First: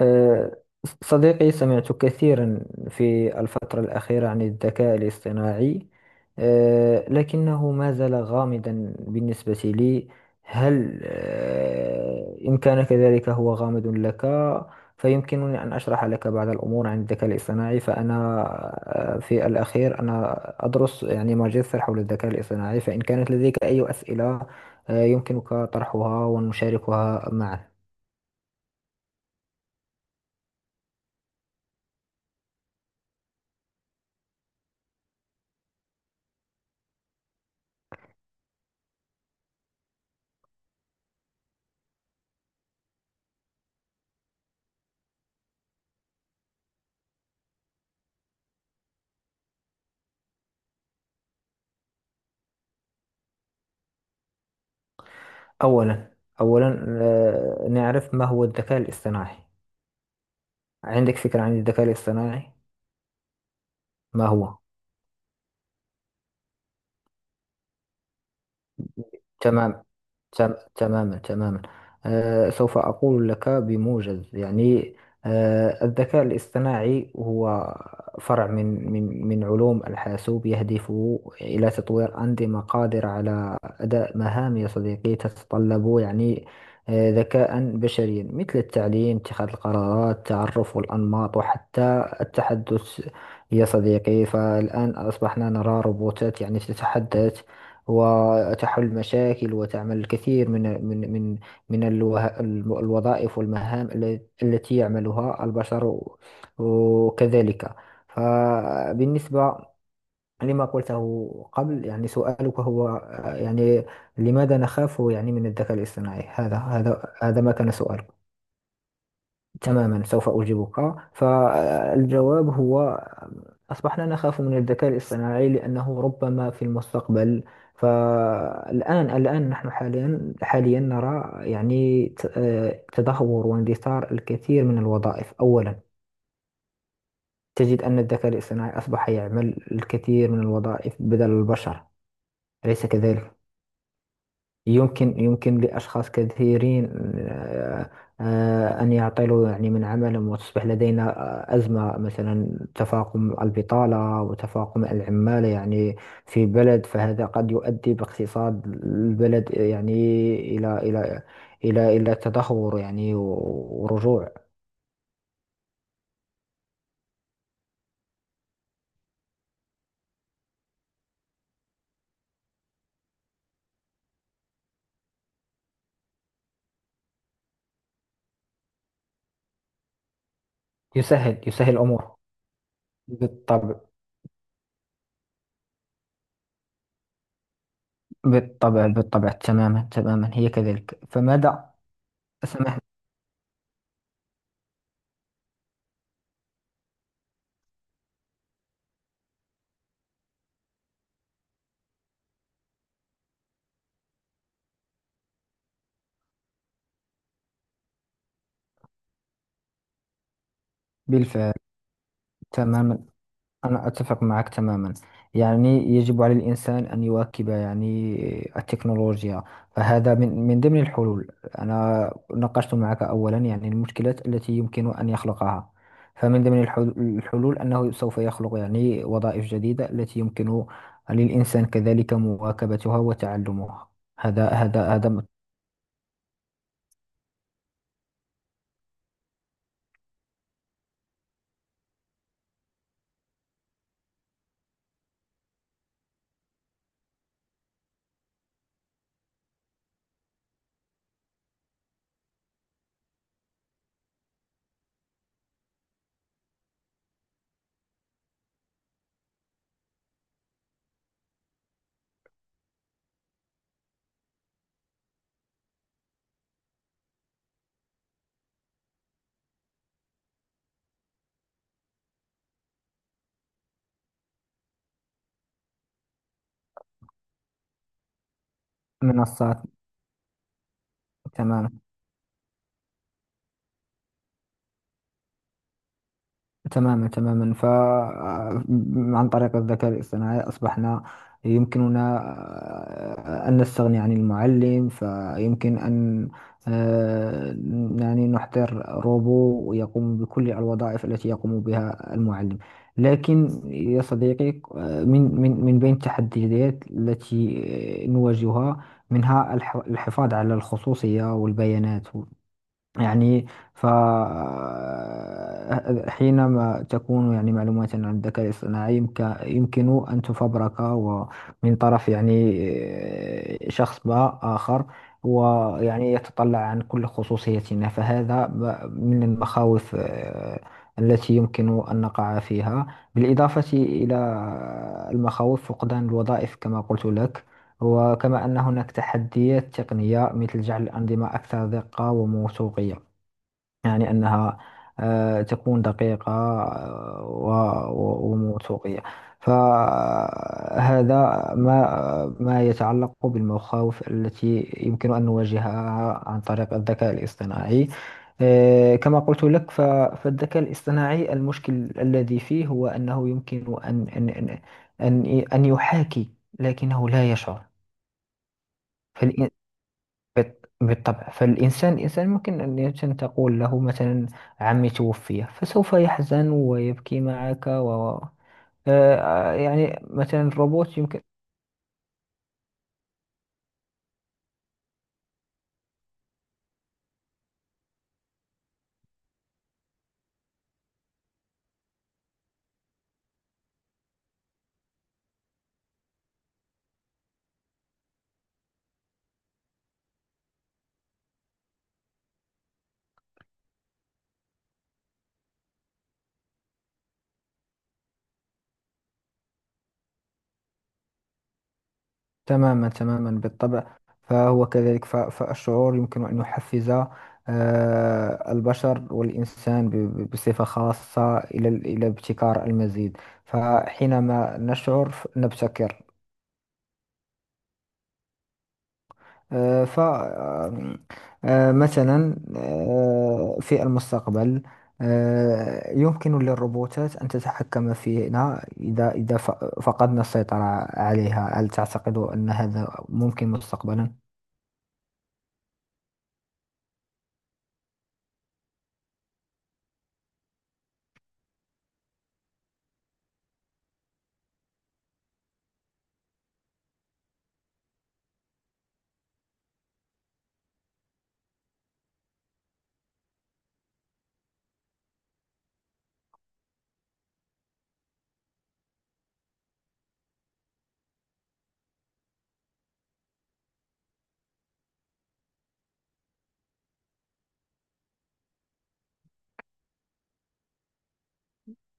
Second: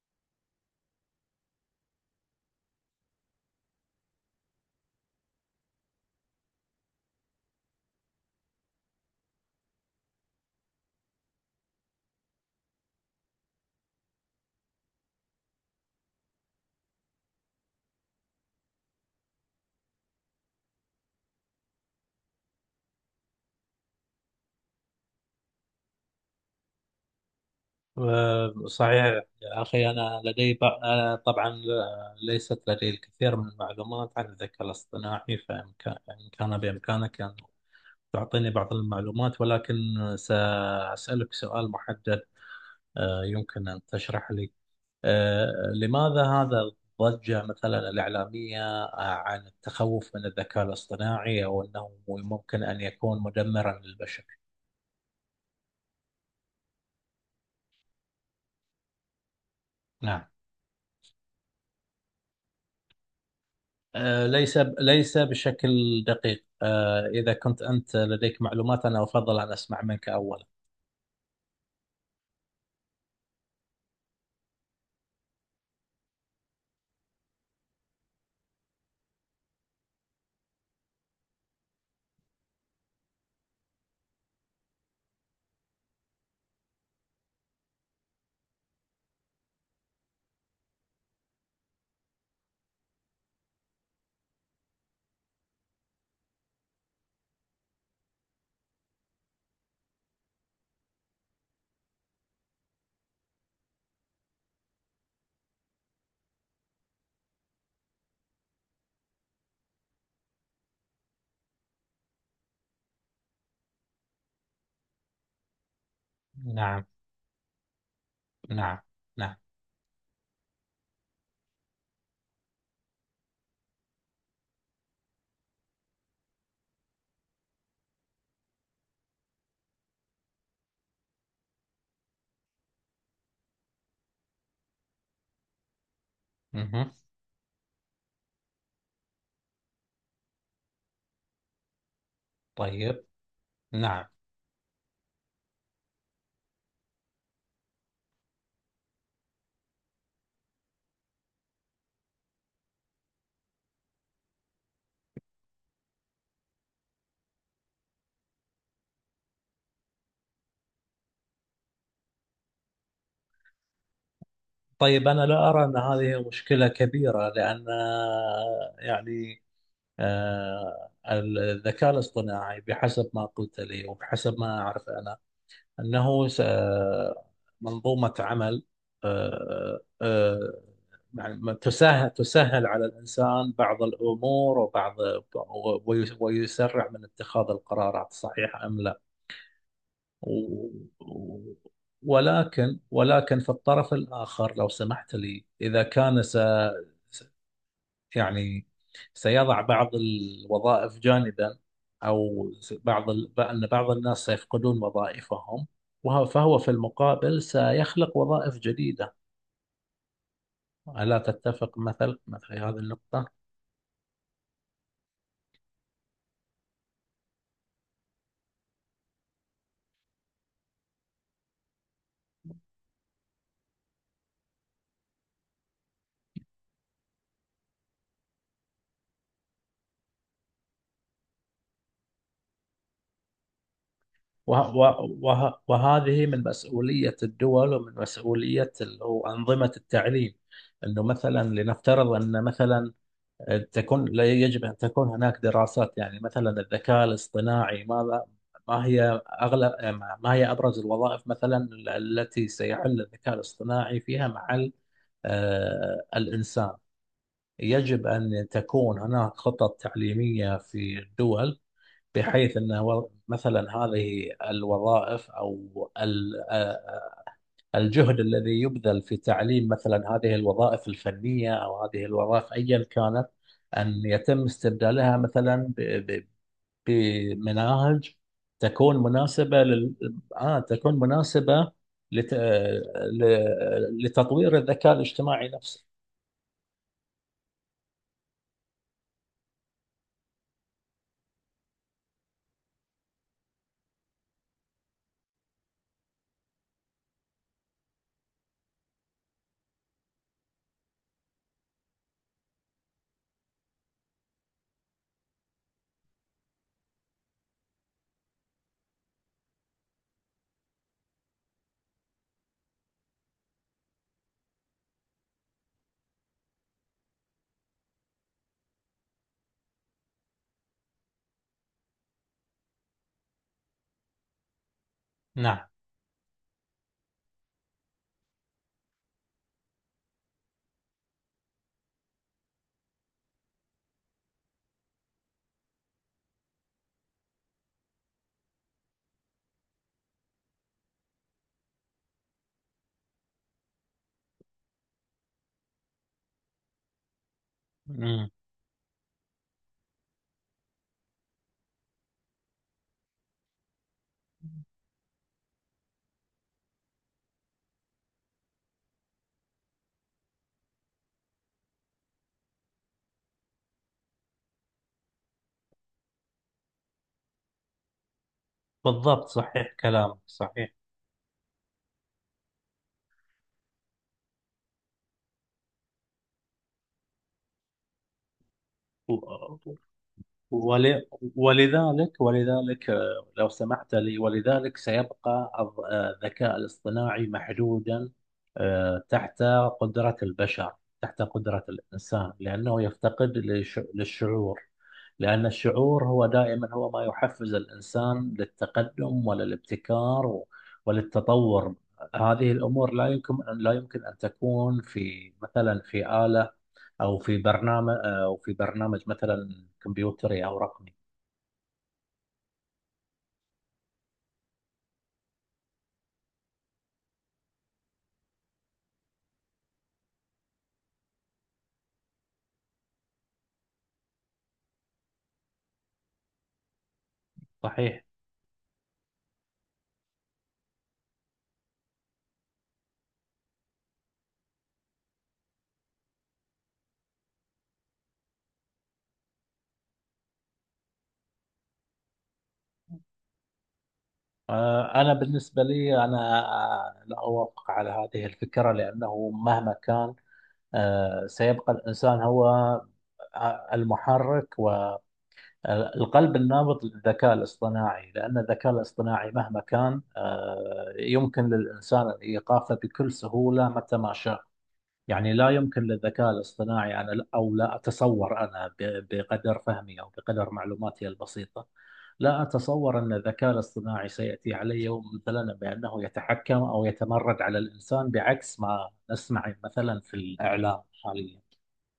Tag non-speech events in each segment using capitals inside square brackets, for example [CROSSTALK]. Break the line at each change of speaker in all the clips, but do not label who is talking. آه، صديقي، سمعت كثيرا في الفترة الأخيرة عن الذكاء الاصطناعي، لكنه ما زال غامضا بالنسبة لي. هل إن كان كذلك هو غامض لك، فيمكنني أن أشرح لك بعض الأمور عن الذكاء الاصطناعي. فأنا في الأخير أنا أدرس يعني ماجستير حول الذكاء الاصطناعي. فإن كانت لديك أي أسئلة يمكنك طرحها ونشاركها معا.
صحيح يا أخي، أنا طبعا ليست لدي الكثير من المعلومات عن الذكاء الاصطناعي، فإمكان إن كان بإمكانك أن تعطيني بعض المعلومات، ولكن سأسألك سؤال محدد. يمكن أن تشرح لي لماذا هذا الضجة مثلا الإعلامية عن التخوف من الذكاء الاصطناعي، أو أنه ممكن أن يكون مدمرا للبشر؟
أولا أولا، نعرف ما هو الذكاء الاصطناعي.
نعم.
عندك فكرة عن الذكاء الاصطناعي؟ ما
ليس
هو؟
ليس بشكل دقيق. إذا كنت أنت لديك معلومات، أنا أفضل أن أسمع
تمام.
منك أولا.
تماما تماما. سوف أقول لك بموجز، يعني. الذكاء الاصطناعي هو فرع من علوم الحاسوب يهدف إلى تطوير أنظمة قادرة على أداء مهام، يا صديقي، تتطلب يعني ذكاء بشريا، مثل التعليم، اتخاذ القرارات، تعرف الأنماط، وحتى التحدث. يا صديقي، فالآن أصبحنا نرى روبوتات يعني تتحدث وتحل مشاكل وتعمل الكثير من الوظائف والمهام التي يعملها البشر، وكذلك. فبالنسبة لما قلته قبل، يعني سؤالك هو يعني لماذا نخاف يعني من الذكاء الاصطناعي، هذا
نعم.
هذا هذا ما كان سؤالك.
نعم. نعم.
تماما، سوف أجيبك. فالجواب هو أصبحنا نخاف من الذكاء الاصطناعي لأنه ربما في المستقبل. فالآن نحن حاليا نرى يعني تدهور واندثار الكثير من الوظائف. أولا،
مه.
تجد أن الذكاء الاصطناعي أصبح يعمل الكثير من الوظائف بدل البشر، أليس
طيب.
كذلك؟
نعم.
يمكن لأشخاص كثيرين، آه، أن يعطلوا يعني من عملهم وتصبح لدينا أزمة، مثلا تفاقم البطالة وتفاقم العمالة يعني في بلد. فهذا قد يؤدي باقتصاد البلد، يعني، إلى إلى إلى تدهور يعني ورجوع.
طيب، أنا لا أرى أن هذه مشكلة كبيرة، لأن يعني الذكاء الاصطناعي بحسب ما قلت لي وبحسب ما أعرف أنا أنه منظومة عمل، آه، آه،
يسهل يسهل
تسهل
الأمور.
تسهل على الإنسان
بالطبع،
بعض الأمور وبعض ويسرع من اتخاذ القرارات، صحيحة أم
بالطبع،
لا.
بالطبع، تماما تماما، هي
و-
كذلك.
و-
فماذا؟ سمح.
ولكن في الطرف الآخر لو سمحت لي، إذا كان يعني سيضع بعض الوظائف جانبا، أو بعض أن بعض الناس سيفقدون وظائفهم، وهو فهو في المقابل سيخلق وظائف جديدة. ألا
بالفعل،
تتفق مثل هذه
تماما،
النقطة؟
أنا أتفق معك تماما. يعني يجب على الإنسان أن يواكب يعني التكنولوجيا. فهذا من ضمن الحلول. أنا ناقشت معك أولا يعني المشكلات التي يمكن أن يخلقها. فمن ضمن الحلول أنه سوف يخلق يعني وظائف جديدة التي يمكن للإنسان كذلك مواكبتها وتعلمها. هذا هذا هذا
وهذه من مسؤولية الدول، ومن مسؤولية أو أنظمة التعليم. أنه مثلا لنفترض أن مثلا تكون، لا يجب أن تكون هناك دراسات، يعني مثلا الذكاء الاصطناعي ماذا، ما هي أغلب، ما هي أبرز الوظائف مثلا التي سيحل الذكاء الاصطناعي فيها مع الإنسان. يجب أن تكون هناك خطط تعليمية في الدول، بحيث أن مثلا هذه الوظائف، أو الجهد الذي يبذل في تعليم مثلا هذه الوظائف الفنية أو هذه الوظائف أيا كانت، أن يتم استبدالها مثلا ب- بمناهج تكون
منصات.
مناسبة تكون
تماما
مناسبة لت... ل... لتطوير الذكاء الاجتماعي نفسه.
تماما تماما. ف آه، عن طريق الذكاء الاصطناعي أصبحنا يمكننا أن نستغني عن المعلم. فيمكن أن آه، يعني نحضر روبو يقوم بكل الوظائف التي يقوم بها المعلم. لكن يا صديقي، من بين التحديات التي نواجهها، منها الحفاظ على الخصوصية والبيانات، يعني. ف حينما تكون يعني معلومات عن الذكاء الاصطناعي، يمكن أن تفبرك ومن طرف يعني شخص ما آخر،
نعم.
ويعني يتطلع عن كل خصوصيتنا. فهذا من المخاوف التي يمكن أن نقع فيها، بالإضافة إلى المخاوف فقدان الوظائف كما قلت لك. وكما أن هناك تحديات تقنية مثل جعل الأنظمة أكثر دقة وموثوقية، يعني أنها تكون دقيقة
مم.
وموثوقية. فهذا ما يتعلق بالمخاوف التي يمكن أن نواجهها عن طريق الذكاء الاصطناعي. كما قلت لك، فالذكاء الاصطناعي المشكل الذي فيه هو أنه يمكن أن يحاكي لكنه لا يشعر.
بالضبط، صحيح كلامك صحيح.
بالطبع. فالإنسان ممكن أن، يمكن تقول له مثلا عمي توفي فسوف يحزن ويبكي معك. و آه، آه، يعني مثلا الروبوت
ول...
يمكن.
ولذلك لو سمحت لي، ولذلك سيبقى الذكاء الاصطناعي محدودا، تحت قدرة البشر، تحت قدرة الإنسان، لأنه يفتقد للشعور. لأن الشعور هو دائما هو ما يحفز الإنسان للتقدم وللابتكار وللتطور. هذه الأمور لا يمكن أن تكون في مثلا في آلة، او في برنامج او في برنامج مثلا كمبيوتري او رقمي.
تماما تماما، بالطبع. فهو كذلك. فالشعور يمكن أن يحفز البشر والإنسان بصفة خاصة إلى إلى ابتكار المزيد. فحينما نشعر نبتكر.
صحيح.
آه، ف آم، آه، مثلا، في المستقبل، يمكن للروبوتات أن تتحكم فينا إذا فقدنا السيطرة عليها. هل تعتقد أن هذا ممكن مستقبلا؟
انا بالنسبه لي انا لا اوافق على هذه الفكره، لانه مهما كان سيبقى الانسان هو المحرك والقلب النابض للذكاء الاصطناعي. لان الذكاء الاصطناعي مهما كان يمكن للانسان ايقافه بكل سهوله متى ما شاء. يعني لا يمكن للذكاء الاصطناعي، أنا أو لا أتصور أنا بقدر فهمي أو بقدر معلوماتي البسيطة لا أتصور أن الذكاء الاصطناعي سيأتي على يوم مثلا بأنه يتحكم أو يتمرد على الإنسان، بعكس ما نسمع مثلا في الإعلام حاليا.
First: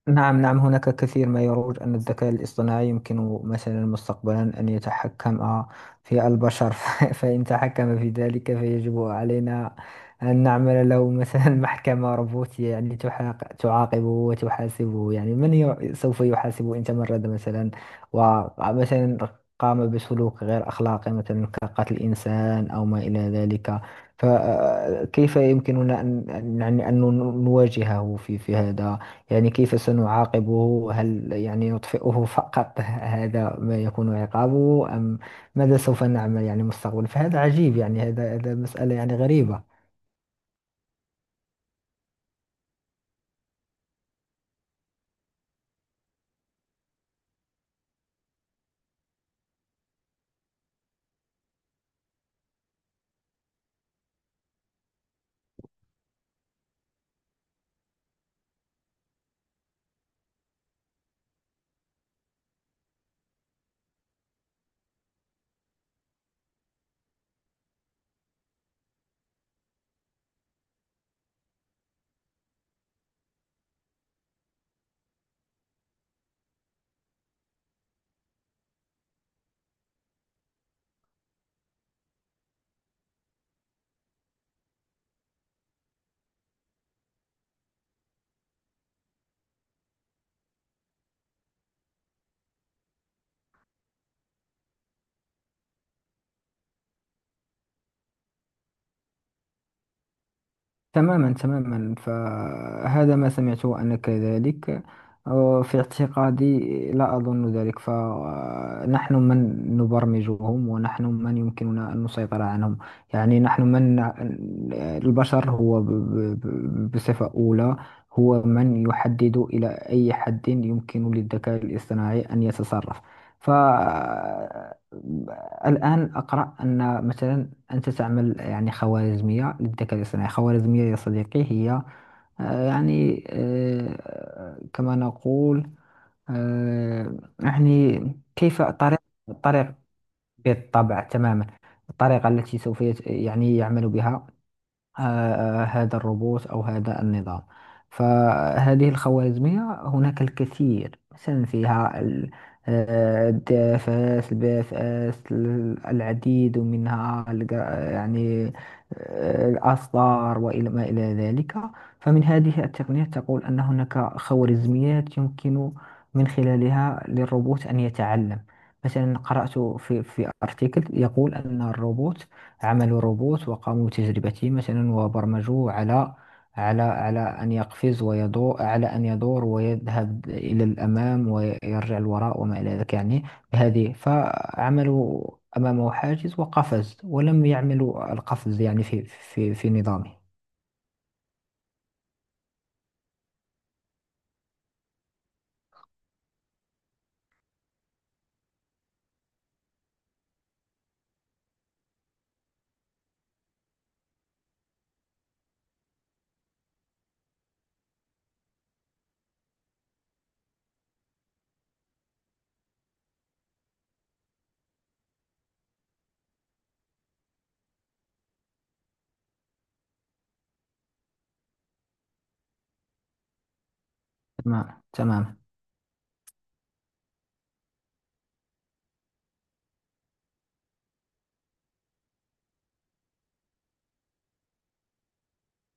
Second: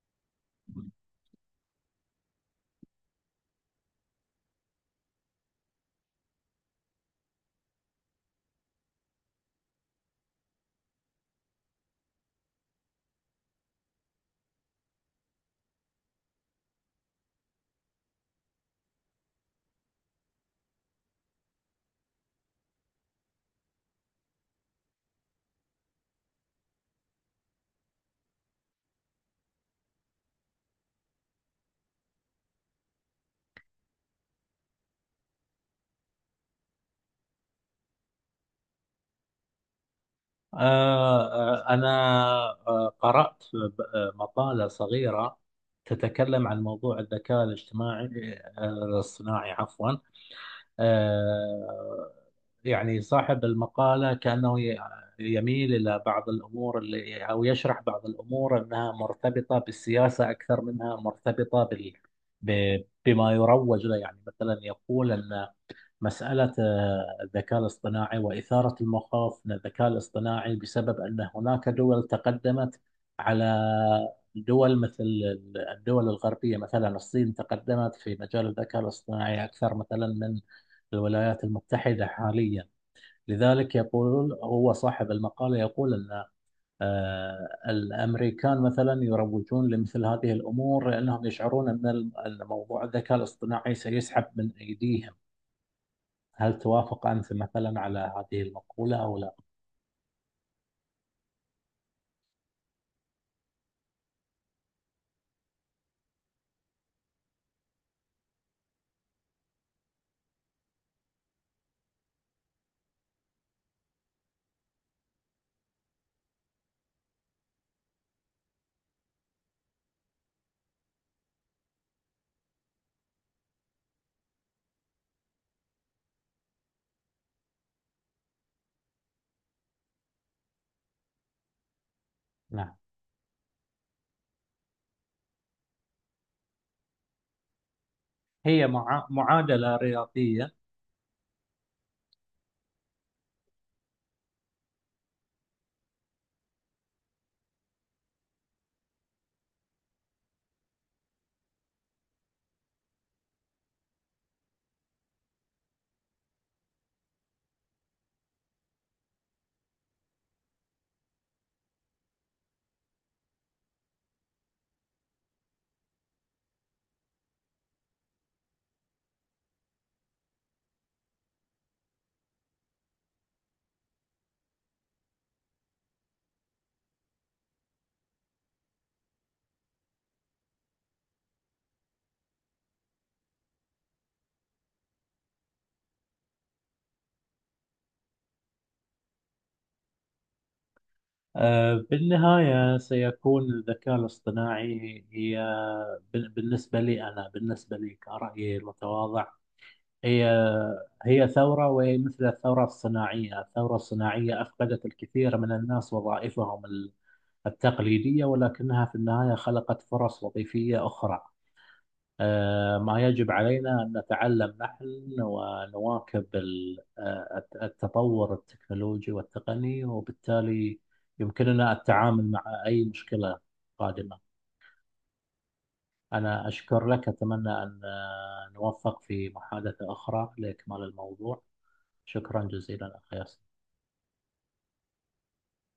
نعم، نعم. هناك كثير ما يروج أن الذكاء الاصطناعي يمكن مثلا مستقبلا أن يتحكم في البشر. [LAUGHS] فإن تحكم في ذلك فيجب علينا أن نعمل له مثلا [LAUGHS] محكمة روبوتية، يعني تعاقبه وتحاسبه. يعني سوف يحاسبه إن تمرد مثلا، ومثلا قام بسلوك غير أخلاقي، مثلا كقتل إنسان أو ما إلى ذلك. فكيف يمكننا أن يعني أن نواجهه في هذا؟ يعني كيف سنعاقبه؟ هل يعني نطفئه فقط؟ [LAUGHS] هذا ما يكون عقابه، أم ماذا سوف نعمل يعني مستقبلا؟ فهذا عجيب، يعني هذا مسألة يعني غريبة.
أنا قرأت مقالة صغيرة تتكلم عن موضوع الذكاء الاجتماعي، الاصطناعي عفوا. آه، يعني صاحب المقالة كأنه يميل إلى بعض الأمور اللي أو يشرح بعض الأمور أنها مرتبطة بالسياسة أكثر منها مرتبطة بال بما يروج له. يعني مثلا يقول أن مسألة الذكاء الاصطناعي وإثارة المخاوف من الذكاء الاصطناعي بسبب أن هناك دول تقدمت على دول، مثل الدول الغربية، مثلا الصين تقدمت في مجال الذكاء الاصطناعي أكثر مثلا من الولايات المتحدة حاليا. لذلك يقول هو صاحب المقالة، يقول أن الأمريكان مثلا يروجون لمثل هذه الأمور، لأنهم يشعرون أن أن موضوع الذكاء الاصطناعي سيسحب من أيديهم. هل توافق أنت مثلا على هذه المقولة أو لا؟
تماما تماما، فهذا ما سمعته أنا كذلك. في اعتقادي لا أظن ذلك. فنحن من نبرمجهم ونحن من يمكننا أن نسيطر عنهم. يعني نحن من البشر، هو بصفة أولى هو من يحدد إلى أي حد يمكن للذكاء الاصطناعي أن يتصرف. فالآن أقرأ أن مثلا أنت تعمل يعني خوارزمية للذكاء الاصطناعي. خوارزمية، يا صديقي، هي
نعم.
يعني كما نقول يعني كيف
هي
طريق طريق
معادلة رياضية.
بالطبع، تماما. الطريقة التي سوف يعني يعمل بها هذا الروبوت أو هذا النظام. فهذه الخوارزمية هناك الكثير مثلا فيها الداف اس الباف اس العديد منها، يعني الأصدار وإلى ما إلى ذلك. فمن هذه التقنيات تقول أن هناك خوارزميات يمكن من خلالها للروبوت أن يتعلم. مثلا قرأت في ارتيكل يقول أن الروبوت. عملوا روبوت وقاموا بتجربته مثلا وبرمجوه على أن يقفز ويدور، على أن يدور ويذهب إلى الأمام ويرجع الوراء وما إلى ذلك. يعني بهذه فعملوا أمامه حاجز وقفز ولم يعملوا القفز، يعني في نظامه.
بالنهاية سيكون الذكاء الاصطناعي هي، بالنسبة لي أنا، بالنسبة لي كرأيي المتواضع، هي هي ثورة، وهي مثل الثورة الصناعية. الثورة الصناعية أفقدت الكثير من الناس وظائفهم التقليدية، ولكنها في النهاية خلقت فرص وظيفية أخرى. ما يجب علينا أن نتعلم نحن ونواكب التطور التكنولوجي والتقني، وبالتالي يمكننا التعامل مع أي مشكلة قادمة.
تمام تمام.
أنا أشكر لك، أتمنى أن نوفق في محادثة أخرى لإكمال الموضوع. شكرا جزيلا أخي.